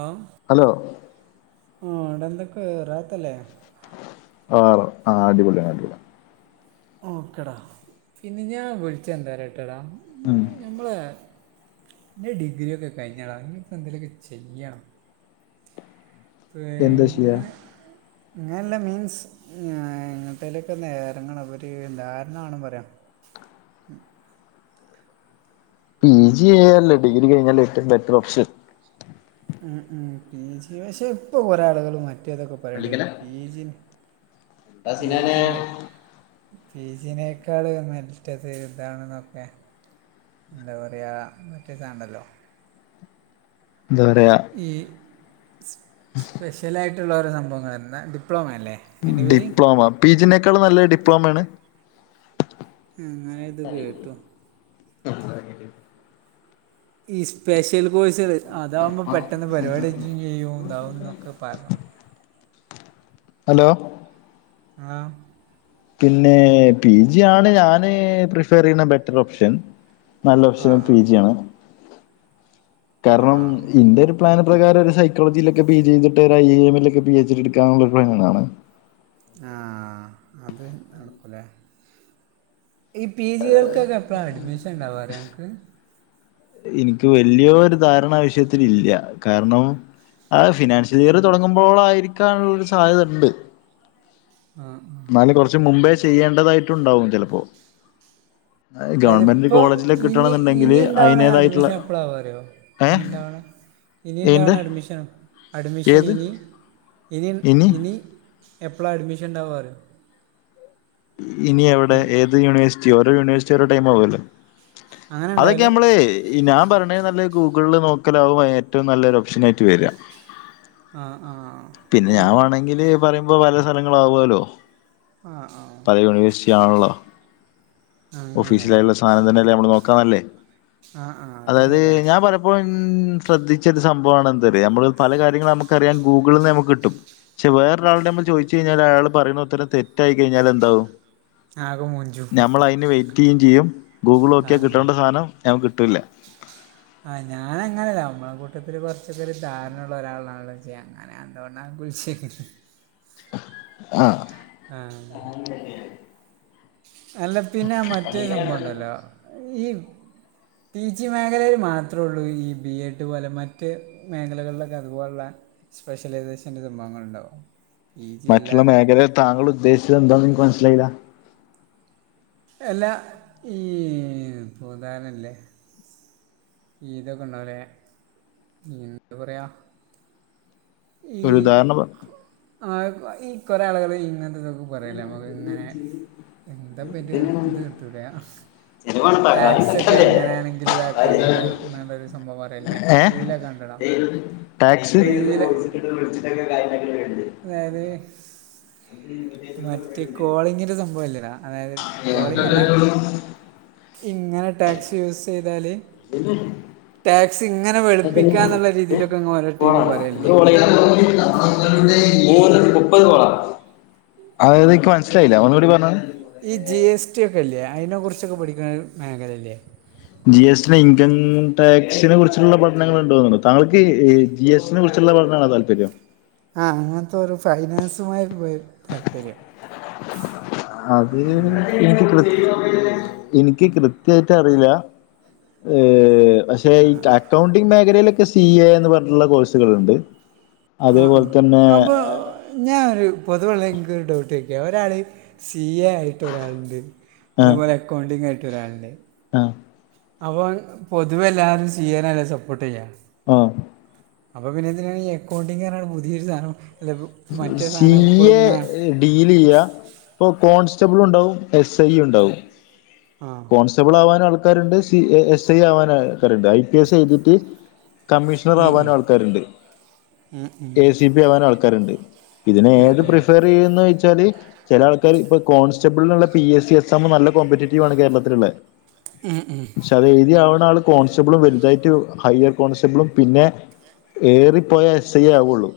ആ ഹലോ ആ ഇവിടെന്തൊക്കെ റാഹത്തല്ലേ ആണോ അടിപൊളിയാണ് അടിപൊളി. ഓക്കേടാ പിന്നെ ഞാൻ വിളിച്ചടണ്ടേ ട്ടടാ ഉം ഞമ്മള എന്റെ ഡിഗ്രി ഒക്കെ കഴിഞ്ഞടാ. ഇപ്പോ എന്തങ്കലുമൊക്കെ ചെയ്യണം. എന്താ ചെയ്യാ പിന്നെ ഇങ്ങനെയല്ല മീൻസ്. ഇങ്ങട്ടലേക്കന്ന് ഇറങ്ങണം. ഒര് ധാരണ വേണം പറയാം. പി ജി ചെയ്യാലോ ഡിഗ്രി കഴിഞ്ഞാൽ ഏറ്റവും ബെറ്റർ ഓപ്ഷൻ. ഉ ഉ പി പക്ഷേ ഇപ്പൊ കൊറെേ ആളുകളും മറ്റേതൊക്കെ പറയണ്ട പള്ളിക്കല പീജിന് എന്താ സിനാനെ പീജിനെ ചീജിനേക്കാള് മറ്റേ സൈഡാനൊക്കെ എന്താ പറയുക മറ്റേ സാധനം ഏണ്ടല്ലോ എന്താ പറയ ഈ സ്പെഷ്യലായിട്ടുള്ള ഒരു സംഭവങ്ങൾ [unintelligible] ഡിപ്ലോമ അല്ലേ? അതിൻ്റെ പേര് ഡിപ്ലോമ പി ജിനേക്കാളും നല്ല ഡിപ്ലോമയണ് മ്മ് ഇന്നലെ ഇത് കേട്ടു. [unintelligible] ഈ സ്പെഷ്യൽ കോഴ്സേൾ അതാവുമ്പോ പെട്ടെന്ന് പരിപാടിക്കകയ്യും ചെയ്യും ഇതാവുന്നൊക്കെ പറഞ്ഞു. ഹെലോ. ആഹ്. പിന്നെ പി ജി ആണ് ഞാന് പ്രിഫർ ചെയ്യുന്ന ബെറ്റർ ഓപ്ഷൻ. ആ നല്ലോപ്ഷൻ പി ആ ജി ആണ് ആ കാരണം ആ ഇന്റെ ഒരു. പ്ലാന് പ്രകാര ഒരു സൈക്കോളജിയിലൊക്കെ പി ജി ചെയ്തിട്ട് ഒരു ഐ എ എം ലൊക്കെ പി എച്ച് ടി എടുക്കാന്നുള്ളൊരു പ്ലാനാണ്. ആഹ് അതെ നടക്കുല്ലേ. ഈ പി ജികൾക്കൊക്കെ എപ്പോഴാ അഡ്മിഷൻ ഇണ്ടാവാറിയൻക്ക്. ഇൻക്ക് വല്യോരു ധാരണ ആ വിശയത്തിലില്യാ കാരണം ആഹ് ഫിനാൻഷ്യൽഇയർ തൊടങ്ങുമ്പോളായിരിക്കാനുള്ളരു സാധ്യത ഇണ്ട്. ന്നാൽ കൊറച്ച് മുമ്പേ ചെയ്യേണ്ടതായിട്ടുണ്ടാവും ചെലപ്പോ. ഗവൺമെന്റ് കോളേജിലൊക്ക കിട്ടണെന്നിണ്ടെങ്കില്. ണ്ടാവണെ അഡ്മിഷൻ എപ്പളാവാറിയൊ ഇനിണ്ടാവണെ ഇനി ഏന്റെ ഇണ്ടാവണെ അഡ്മിഷൻ. ഏത് അഡ്മിഷനിനി ഇനി ഇനി എപ്പള അഡ്മിഷൻ ഇണ്ടാവറിയൊ. ഇനി എവിടെ ഏത് യൂണിവേഴ്സിറ്റി ഓരോ യൂണിവേഴ്സിറ്റിഓരോ ടൈമാവല്ലോ. അങ്ങനെ ഉണ്ടാവല് അതൊക്കെഞമ്മളെ. ഈ ഞാൻ പറയണെനുംനല്ലേ ഗൂഗ്ൾൽ നോക്കലാവും എ ഏറ്റും നലൊരു ഓപ്ഷനായിട്ട് വരാ. ആ ആ പിന്നെ ഞാൻ അത് വേണങ്കില് പറയുമ്പോ പല സ്ഥലങ്ങളാവാല്ലോ. ആഹ് ആഹ്. പല യൂണിവേഴ്സിറ്റിയാണല്ലോ. അങ്ങനെ അല്ലേ ഓഫീശലായിള്ള സാനംതന്നെല്ലേ അമ്മൾ നോക്കാനല്ലേ ആ ആ അത് അതായത് ശരിയാണ് ഞാൻ പറ പ്പൊൻ ശ്രദ്ധിച്ചരു സംഭവാണ് എന്തറിയൊ നമ്മള് പല കാര്യങ്ങൾ നമുക്കറിയാൻ ഗൂഗിൾന്ന് നമുക്ക് കിട്ടും. ക്ഷേ വേറെരാളോട് അമ്മൾ ചോയിച്ചഴിഞ്ഞാൽ ആയാൾ പറയുന്ന ഉത്തരം തെറ്റായി കയിഞ്ഞാൽ എന്ത്. ണ്ടാവും ആകെ മൂഞ്ചു ഞമ്മൾ അയിന് വെയ്റ്റെയും ചെയ്യും ആ ആ ഗൂഗിളോക്ക്യാകിട്ടേണ്ട സാനം ത ഞ്ഞം കിട്ടൂലെ. ആഹ് ഞാനങ്ങനെയല്ല അമ്മളെ കൂട്ടത്തിൽ കൊറച്ചക്കൊരു ധാരണള്ള ഒരാളാണല്ലോ ഇജ്ജ്‌. ഞാൻ എന്തോണ്ടാ [unintelligible] ആഹ്. ആഹ്. അല്ല പിന്നെ മറ്റേ സംഭവണ്ടല്ലോ ഈ. പിജി മേഖലയിൽ മാത്രൊള്ളൂ ഈ ബി എഡ് പോലെ മറ്റ്. മേഖലകളിലൊക്കെ അതുപോലുള്ള സ്പെഷ്യലൈസേഷന്റെ സംഭവങ്ങൾണ്ടാവും. മറ്റുള്ള മേഖല താങ്കൾ ഉദ്ദേശിച്ചതെന്താന്ന് ഇക്ക് മനസ്സിലായില്ല. എല്ലാ ഈ [unintelligible] ഈതൊക്കെ ഉണ്ടാവലെ യെന്താ പറയാ. ഈ ഒരു ഉദാഹരണം പറ ആ ഈ കൊറേ ആളുകൾ ഇങ്ങനത്തെ. ന്നും പറയാല നമുക്ക് ഇങ്ങനെ എന്താ ഇത് കിട്ടൂലെ. ടാക്സ് ഒക്കെ എങ്ങനെയാണെങ്കിൽ ചെലവാണ് ഇതാക്കാന്നൊക്കെന്നൊരു സംഭവം പറയല്ലേ ഏഹ് റീലൊക്കെ കണ്ട്‌ണോ. ടാക്സ്. അതായത്. മറ്റേ കോളിങ്ങിന്റെ സംഭവലേ ടാ അതായത് കോളിങ്ങല്ല. ഇങ്ങനെ ടാക്സ് യൂസ് ചെയ്താല്. ടാക്സ് ഇങ്ങനെ വെളുപ്പിക്കാന്നുള്ള രീതിയിലൊക്കെങ്ങ് ഓരോ ടീമുപറയല്ലേ. അതായത് ഇനിക്ക് മനസ്സിലായില്ല ഒന്നൂടി പറഞ്ഞ. ഈ ജി എസ് ടി ഒക്കെല്യേ അയിനെ കുറിച്ചൊക്കെ പഠിക്കുന്ന മേഖലയില്ലേ. ജി എസ് ടി ഇൻകം ടാക്സിനെ കുറിച്ചുള്ള പഠനങ്ങൾ ഇണ്ടൂന്ന്തൊന്ന്ണു താങ്കൾക്ക് ജി സ്റ്റിനെ കു ചുള്ള പഠനണോ താല്പര്യം. ആ അങ്ങനത്തെരു ഫൈനാൻസുമായിത് പോയി താല്പര്യം അത്... ഇനിക്ക് കൃ ഇൻക് കൃത്യായിട്ട് അറിയില്ല ഏ പക്ഷെ ഈ അക്കൗണ്ടിങ് മേഖലയിലൊക്കെ സി എ എന്ന് പറഞ്ഞിട്ടുള്ള കോഴ്സുകളുണ്ട്. അതേപോലെ തന്നെ ഞാനൊരു പൊതുവെ ഒള്ള ഇക്കൊരു ഡൗട്ട് ചോയിക്ക ഒരാള് സി എ ആയിട്ട് ഒരാളുണ്ട് ആഹ് അതേപോലെക്കൗണ്ടിംഗ് ആയിട്ടൊരാളുണ്ട് ആഹ് അപ്പോൾ പൊതുവെ എല്ലാവരും സി എ നല്ലേ സപ്പോർട്ട് ചെയ്യാ? ആഹ് അപ്പൊ പിന്നെ എന്തിനാണീ അക്കൗണ്ടിങ് എന്ന് പറഞ്ഞു പുതിയൊരു സാധനം? അല്ല മറ്റേ സി സാധനം ഇപ്പോഴും എ ഇങ്ങനെ ഡീല് ചെയ്യ ഇപ്പോ കോൺസ്റ്റബിൾ ഉണ്ടാവും എ സ് ഐ യും ഉണ്ടാവും ആ കോൺസ്റ്റബിൾ ആവാനും ആൾക്കാരുണ്ട് സി എസ് ഐ ആവാന ക്കാര്ണ്ട് ഐ പി എസ് എഴുതീട്ട് കമ്മീഷണർ ഉം ഉം. ആവാനും ആൾക്കാരുണ്ട് ഉം ഉം. എ സി പി ആവാനും ആൾക്കാരുണ്ട് ഇതിനെ ആ ഏത് ആ പ്രിഫർ ചെയ്യുന്നുച്ചാല് ചില ആൾക്കാര് ഇപ്പ കോൺസ്റ്റബിളിനുള്ള പി എസ് സി എക്സാമ് നല്ല കോമ്പറ്റീറ്റീവ് ആണ് കേരള നിർമ്മൽ ഉം ഉം പക്ഷെ അത് എഴുതി ആവണാള് കോൺസ്റ്റബിളും വലുതായിട്ട് ഹയ്യർ കോൺസ്റ്റബിളും പിന്നെ ഏറിപ്പോയ എസ് ഐയെ ആവുള്ളൂ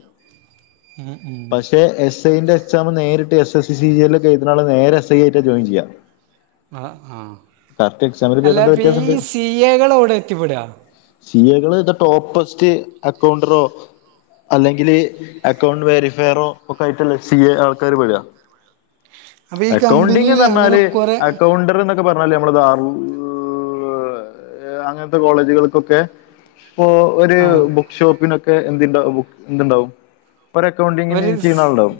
ഉം ഉം. പക്ഷെ എസ് എസ്ഐന്റെ എക്സാമ് നേരിട്ട് എസ് എസ് സി സിഇയറില് എഴുതുന്നാള് നേരെ എസ് ഐയായിട്ടാ ജോയിൻ ചെയ്യാ. ആഹ് ആഹ് കറക്റ്റ് എക്സാമില് അല്ല പേരെന്തോ ദീ വ്യത്യാസണ്ട് സി എകള് എവിടാ എത്തിപ്പെട സി ഐകള് ദ ടോപ്പസ്റ്റ് അക്കൗണ്ടറോ അല്ലെങ്കില് അക്കൗണ്ട് വേരിഫൈറോ ഒക്കെ ആയിട്ടുള്ള സി എ ആൾക്കാര് വെര അപ്പ ഈ കമ്പനീല് അങ്ങനെ കൊറെ ന്ത് പറഞ്ഞാല് നമ്മളത് ആ [unintelligible] പ്പ അങ്ങൻത്തെ കോളേജുകൾക്കൊക്കെ ഇപ്പൊ ഒരു ആ ബുക്ക് ഷോപ്പിനൊക്കെ എന്തിണ്ട ബു എന്തുണ്ടാകും? ഒരക്കൗണ്ടിങ്ങിനി ഒരു സ്- ചെയ്യ്ണാളുണ്ടാവും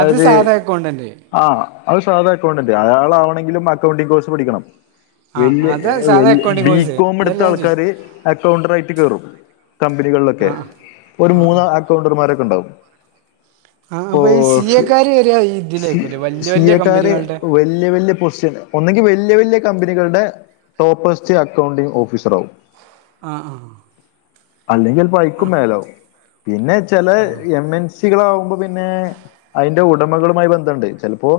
അത് ആയത് സാധാ അക്കൗണ്ടന്റ് ആഹ് അത് സാധാ അക്കൗണ്ടന്റ് അയാളാവണെങ്കിലും അക്കൗണ്ടിംഗ് കോഴ്സ് പഠിക്കണം. ആ ഇല്ല്യ അത് എ സാധാ വല് അക്കൗണ്ടിങ് ബി കോഴ്സ് കോം അതല്ല ഞാൻ ചോദിച്ചു എടുത്താൾക്കാര് അക്കൗണ്ടറായിട്ട് കേറും. ആ കമ്പനികളിലൊക്കെ. ആ. ഒരു ആ ആ മൂന്ന്‌ അക്കൗണ്ടർമാരൊക്കെ ഇണ്ടാവും. ആ അപ്പൊ ഈ സി ഫോസ്. എക്കാര് വരെ ഈ ഇതിലേക്കൂല്ലേ വലിയ സീ വലിയ എ ക്കാര് കമ്പനികളുടെ വല്ല്യ വല്ല്യ പൊസിഷ്യന് ഒന്നെങ്കിൽ വെല്ല്യ വെല്ല്യ കമ്പനികളുടെ ടോപ്പസ്റ്റ് അക്കൌണ്ടിംഗ് ഓഫീസറാകും. ആഹ് ആഹ് അല്ലെങ്കി ചെലപ്പം അയ്ക്കും മേലാവും. പിന്നെച്ചാല് എമ്മെൻസ്‌ സികളാകുമ്പോ പിന്നെ അതിന്റെ ഉടമകളുമായി ബന്ധണ്ട്. ചെലപ്പോ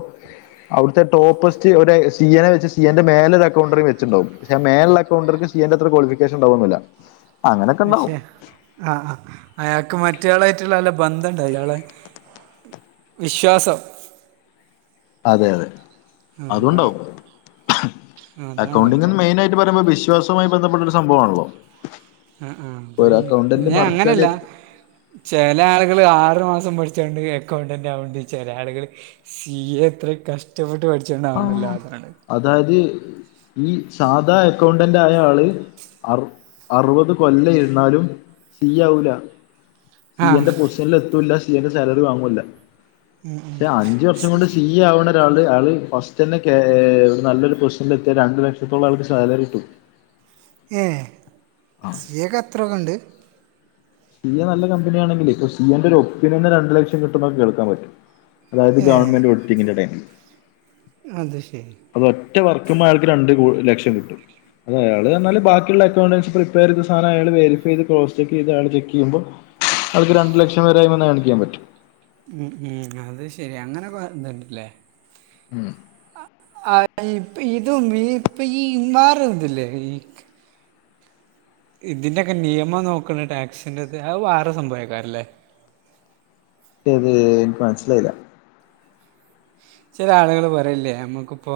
അവിടുത്തെ ടോപ്പസ്റ്റ് ഒരു സി എ നെ വെച്ച് സി എ ന്റെ മേലൊരു അക്കൗണ്ടറേം വെച്ചിണ്ടാവും. പക്ഷെ മേലെള്ള അക്കൗണ്ടർക്ക് സി എ ന്റത്ര ക്വാളിഫിക്കേഷൻ ഉണ്ടാവൊന്നില്ല. പക്ഷെ, ആഹ് ആഹ്. അയാക്ക് മറ്റേയാളുവായിട്ടുള്ള നല്ല ബന്ധണ്ടാവു ഇയാളെ വിശ്വാസം അതെയതെ. ആ, അതാണ് അതൂണ്ടാവും. ആ, അതാണ് അക്കൗണ്ടിങ്ങ്ന്ന് സംഭവം മെയിൻ ആയി ന് പറയുമ്പോ വിശ്വാസവുമായി ബന്ധപ്പെട്ട ഒരു സംഭവാണല്ലോ? ആഹ് ആഹ് ഇപ്പ ഈ, പിന്നെ അങ്ങനെയല്ല മറിച്ചാൽ ചെല ആള്കള് ആറ് മാസം പഠിച്ചോണ്ട് എക്കൗണ്ടന്റാവണ്ട് ചെല ആള്കള്. സി എ എത്ര കഷ്ടപ്പെട്ട് പഠിച്ചോണ്ടാവണല്ലോ ആഹ് അല്ലാതാണ്. അതായത് ഈ സാധാ അക്കൗണ്ടന്റ് റ്റായ ആള് അറു അറുപത് കൊല്ല ഇരുന്നാലും സീ ആവൂല. സി ആ എ ന്റെ പൊസിഷനിൽ എത്തൂല്ല സി എ ന്റെ സാലറി വാങ്ങ്വേല്ല. പക്ഷെ അഞ്ച് വർഷം കൊണ്ട് സി ഈ അവിടെ ഒരാള് ഉണ്ട് അയാൾ ഫസ്റ്റ് തന്നെ കേറിയാൽ പൊസിഷനിൽ എത്തിയാൽ രണ്ടു ലക്ഷത്തോളം അവർക്ക് സാലറി കിട്ടും ഏഹെ ആഹ് സി എ ക്ക് ത്രൊക്കെ ഉണ്ട് സി എ നല്ല കമ്പനിയണെങ്കിൽ ഇപ്പൊ സി. ഓ എന്റെ ഒപ്പീനിയന് രണ്ട് ലക്ഷം കിട്ടും എന്ന് നമ്മുക്ക് കേൾക്കാൻ പറ്റും അതായത് ഏ ഗവൺമെന്റ് ഒഡിറ്റിങ്ങിന്റെ ഇടയിൽ അത് ശരി അത് ഒറ്റ വർക്കിന്മൽ അയാൾക്ക് രണ്ട് ലക്ഷ്യം കിട്ടും അത അയാള് എന്നാൽ ബാക്കിയുള്ള അക്കൗണ്ടൻസ് പ്രിപ്പയ ചെയ്ത് സാധനം അയാൾ വരിഫൈ ചെയ്ത് ക്റ്റ് സ് ചെ ചെയ്ത് അയാ ചെക്ക് അവർക്ക്‌ രണ്ട് ലക്ഷം വരെ വന്ന് കാണിക്കാൻ പറ്റോ ഉം ഉം അത് ശരി അങ്ങനെക്ക എതുണ്ടല്ലേ ഉം ആ ഹ് ഇപ്പോ ഇതും ഇപ്പോ ഈ ഇൻവാർ കണ്ടില്ലേ ഇതിന്റോക്കെ നിയമം നോക്കണ ടാക്സിന്റെ അത് വേറെ സംഭവക്കാാരല്ലേ ഏത് എനിക്ക് മനസ്സിലായില്ല ചില ആളുകൾ പറല്ലേ നമ്മക്കിപ്പോ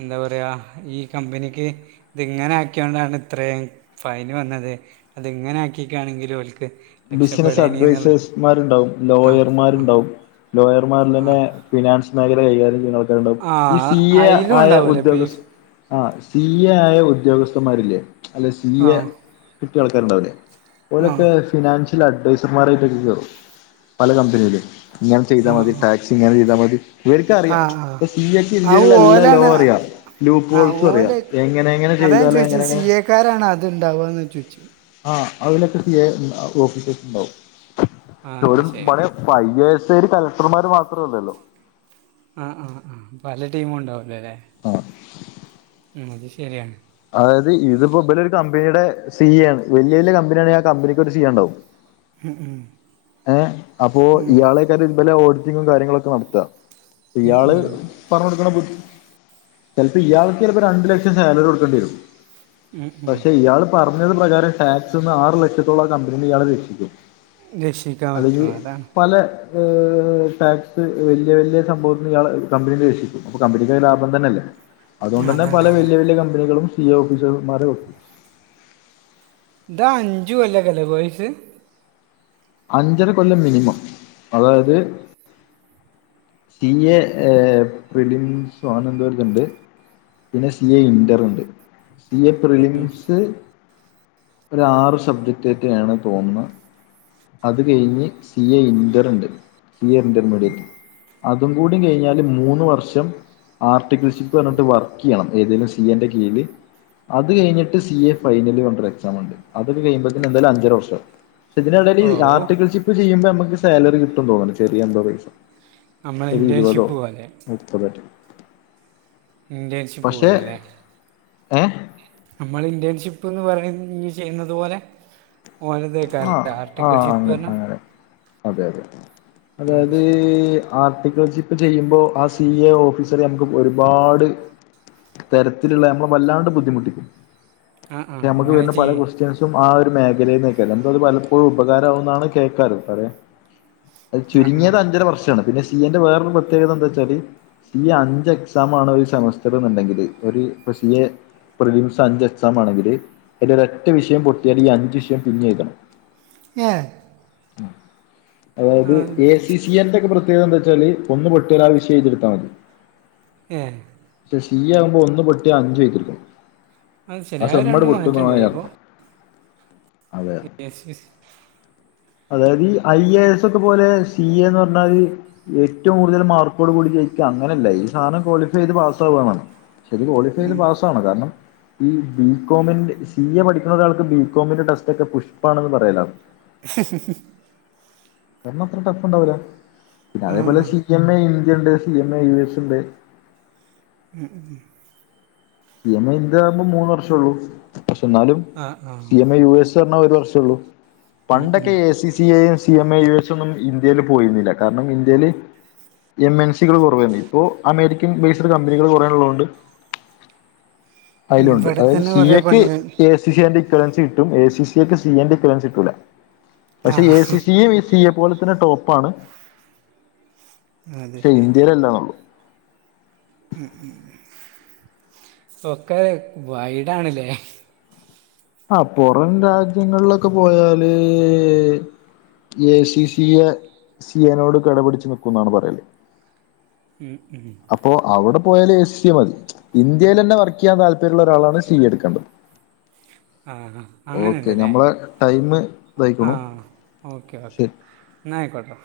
എന്താ പറയ ഈ കമ്പനിക്ക് ഇത് ഇങ്ങനെ ആക്കിയൊണ്ടാണ് ഇത്രയും ഫയൽ വന്നത് അത് ഇങ്ങനെ ആക്കിക്കാണെങ്കിലും ഓൽ ക്ക് ബിസിനസ്സ് അഡ്വൈസേഴ്സ്മാരുണ്ടാവും ആ ആ ലോയർമാരുണ്ടാവും ലോയർമാരിൽ ആ തന്നെ ഫിനാൻസ് മേഖല കൈകാര്യം ചെയ്യുന്ന ആൾക്കാർ ഉണ്ടകും ആ ഈ സി എ അയിലും ആയ ഉണ്ടാവൂലേ ഇപ്പ ഈ ഉദ്യോഗസ്ഥൻ ആ സി എ ആയ ഉദ്യോഗസ്ഥന്മാരില്ലേ അല്ലെ സി ആ എ കിട്ടിയ ആൾക്കാരുണ്ടാവില്ലേ ആ ഓലൊക്കെ ആ ഫിനാൻഷ്യൽ അഡ്വൈസർമാർായിട്ടൊക്കെ കേറും പല കമ്പനിയിലും ഇങ്ങനെ ചെയ്താ മതി ടാക്സി ഇങ്ങനെ ചെയ്താൽ മതി ഇവർക്ക ആ ആ അറിയാം ആ ഇപ്പോ സി എ ക്ക്‌ ആ ഇന്ത്യ യിൽ ഉള്ള എല്ലാം ലോ ഓലാണ് അറിയാം ആ ഗൂക്കോൾസും ഓല അറിയാം എങ്ങന എങ്ങനെ അതാ ഞാൻ ചെയ്താല ചോദിച്ചത് സി എക്കാര ആാണ് അത്ണ്ടാവുകന്ന് ചോദിച്ചി നോക്കി ആഹ അലൊക്കെ സി ഐ ഓഫീസഴസ് ഉണ്ടാവും ആ അത് ഉരു ശരി മണി ഇപ്പോ ഐ എ എസ്ര് കലക്ടർമാർ മാത്രമല്ലല്ലോ ആഹ് ആഹ് ആഹ് പല ടീമും ഉണ്ടാവല്ലേ അല്ലെ ആഹ ആ അത് ശരി അതായത് ഇതിപ്പോൊ വലിയൊരു കമ്പനിയുടെ സി എ ആണ് വലിയ വലിയ കമ്പനിയണെിൽ ആ കമ്പനിക്ക് അത് ചെയ്യാൻ ഉണ്ടാവും ഹെ അപ്പോ ഇയാൾ ഇതുപലെ ഓഡിറ്റിങ്ങും കാര്യങ്ങളൊക്കെ നടത്ത ഉം ഇയാള് ഉം പറഞ്ഞു കൊടുക്കുന്ന ബുദ്ധി ചിലപ്പോ ഇയാൾക്ക് ചിലപ്പോ രണ്ടു ലക്ഷം സാലറി കൊടുക്കേണ്ടി വരും ഉം ഉം പക്ഷെ ഇയാൾ പറഞ്ഞത് പ്രകാരം ടാക്സ്ന്ന് ആറ് ലക്ഷത്തോളം കമ്പനീ ഇയാളെ രക്ഷിക്കും രക്ഷിക്കാൻ അത് പറ്റും അതാണ് പല ടാക്സ് വലിയ വലിയ സംഭവത്തിൽ ഇയാൾ കമ്പനി ഏല്പിക്കും അപ്പൊ കമ്പനിക്ക് അത് ലാഭം തന്നെയല്ലേ അതുകൊണ്ട് തന്നെ പല അതാണ് അതാണ് വലയ വലിയ കമ്പനികളും സി എ ഓഫീസർമാരെക്കും ഇതാ അഞ്ചു കൊല്ലക്കല്ലേ കൊയ്‌സ് അഞ്ചര കൊല്ലം മിനിമം അതായത് സി എ പ്രിറിടിമിംസോ അങ്ങനെ എന്തോ ഒരു ഇതുണ്ട് പിന്നെ സി എ ഇന്റർുണ്ട് സി എ പ്രിലിംസ് ഒരു ആറ് സബ്ജക്ടക്കെയാണ് തോന്നുന്നത് അത് കഴിഞ്ഞ് സി എ ഇന്റർണ്ട് സി ഇന്റർമീഡിയറ്റ് അതും കൂടി കഴിഞ്ഞാല് മൂന്ന് വർഷം ആർട്ടിക്ൽഷിപ്പ് പറഞ്ഞിട്ട് വർക്ക് ചെയ്യണം ഏതേലും സി എന്റെ കീഴിൽ അത് കഴിഞ്ഞിട്ട് C A final enter exam ഉണ്ട് അതൊക്കൊ കഴിയുമ്പോയേക്കുംഎന്തായാലും അഞ്ചര വർഷം ആകും പക്ഷെ ഇതിനിടയിൽഈ ഓ ആർട്ടികൾസി ഇപ്പോ ചെയ്യുമ്പോൾ നമുക്ക് സാലറി കിട്ടും തോന്നുന്നു ചെറിയാന്തോ പൈസ നമ്മൾ ഒരിരുപതോ ഇന്റേൺഷിപ്പ് പോലെ മുപ്പതോറ്റേ ഇന്റേണൽഷിപ്പ് പോലല്ലേ ഏഹ് നമ്മൾ ഇന്റേൺഷിപ്പ് എന്ന് പറയും ചെയ്യുന്നത് പോലെ ആഹ് ഓലതേക്കാലും ആർട്ടിക്കൽ ആഹ് ഷിപ്പ് അങ്ങനെ അങ്ങനെ അതെ അതെ അത് അതായത് ശരി ആർട്ടിക്കിൾ ചിപ്പ് ചെയ്യുമ്പോ ആ സി എ ഓഫീസറ് നമുക്ക് ഒരുപാട് തെരക്കിലുള്ള നമ്മള് വല്ലാണ്ട് ബുദ്ധിമുട്ടിക്കും ആ ആ നമ്മുക്ക് ഇങ്ങനെ വരുന്ന പല ചെയ്യ് ക്വസ്റ്റ്യൻസ് ആഹ് ഒരു മേഖലേന് വെക്കാലോ നമുക്കത് പലപ്പോഴും ഉപകാരമാവും എന്നാണ് കേൾക്കാറ് പറയാ അത് ആ ആ ചുരുങ്ങിയത് അഞ്ചര വർഷമാണ് പിന്നെ സി എന്റെ വേറൊരു പ്രത്യേകത എന്താ വെച്ചാല് ഈ അഞ്ച് എക്സാം ആണ് ഒരു സെമസ്റ്റർ എന്നുണ്ടെങ്കില് ഒരു ഇപ്പ സി എ പ്രതിമാസം അഞ്ച് എക്സാം ആണെങ്കില് അതിന്റെ ഒരറ്റ വിഷയം പൊട്ടിയാല് ഈ അഞ്ചു വിഷയം പിന്നി എഴുതണം ഏഹ് അതായത് എ സി ബി സി എന്റെ പ്രത്യേകത എന്താന് വെച്ചാല് ഒന്ന് പൊട്ട്യ ആ വിഷയം എഴുതിയെടുത്താ മതി ഏഹ് പക്ഷെ സി എ ആകുമ്പോ ഒന്ന് പൊട്ടിയ അഞ്ചും എഴുതി എടുക്കണം അത് ശരി ആ അത് സെമ്മ ട് രണ്ടും മാറ്റമുണ്ടല്ലേ അപ്പോൾ പൊട്ടുന്നർത്ഥം [unintelligible] അതായത് ഈ ഐ എ എസ് ഒക്കെ പോലെ സി എ എന്ന് പറഞ്ഞാല് ഏറ്റവും കൂടുതൽ മാർക്കോട് കൂടി ജയിക്കാം അങ്ങനെയല്ല ഈ സാനം ക്വാളിഫൈ ചെയ്ത് പാസ്സാവാണ് ഇത് ക്വാളിഫൈ ചെയ്ത് പാസാവണം കാരണം ഈ ബികോമിന്റെ സി എ പഠിക്കുന്ന ഒരാൾക്ക് ബികോമിന്റെ ടെസ്റ്റ് ഒക്കെ പുഷ്പാണെന്ന് പറയലാണ് ഉ ഒന്ന ത്ര ടഫ് ഉണ്ടാവില്ല പിന്നെ അതേ പോലെ C C M A India ണ്ട് C M A U S ഉണ്ട് ഉം ഉം സി എം എ ഇന്ത്യ ആകുമ്പോൾ മൂന്ന് വർഷം ഉള്ളൂ പക്ഷെ എന്നാലും ആ ആ C M I U S ഒരു വർഷംള്ളൂ ഉം, ഉം. പണ്ടൊക്കെ എ സി സി യും C M A U S ഒന്നും ഇന്ത്യയിൽ പോയിരുന്നില്ല കാരണം ഇന്ത്യയില് എം എൽ സികൾ കുറവാണ് ഇപ്പോൾ അമേരിക്കൻ ബേയ്‌സിഡ് കമ്പനികൾ കുറയുള്ളതുകൊണ്ട് ഉം, അതിലുണ്ട് ഇവിടെ അതായത് തന്നെ സി കുറേ എക്ക് പണികൾ എ സി സിന്റെ ഇക്വലൻസി കട്ടും എ സി സിക്ക് സി എന്റെ ഇക്വലൻസ് കിട്ടൂല ആ പക്ഷെ A C C A C A പോലെ തന്നെ ടോപ്പാണ് അത് പക്ഷെ ശരി ഇന്ത്യയിലല്ലാനൊള്ളു ഉം ഇപ്പൊക്കെ വൈടാണ്ല്ലേ ആഹ് പുറം രാജ്യങ്ങളിലൊക്കെ പോയാല് A C C A C A നോട് കടപിടിച്ച് നിക്കും എന്നാണ് പറയല് ഉമ് ഉമ് അപ്പോൾ അവിടെ പോയാൽ എ സി എ മതി ഇന്ത്യയിൽ തന്നെ വർക്ക് ചെയ്യാൻ താല്പര്യമുള്ള ഒരാളാണ് സി എ എടുക്കേണ്ടത് ആഹ് ആഹ് അങ്ങനെ ഓക്കെ ഉണ്ടല്ലേ നമ്മളെ ടൈം ഇതായിക്കണു ആഹ് ഓക്കെ ഓക്കെ ശരി എന്നയിക്കോട്ടേ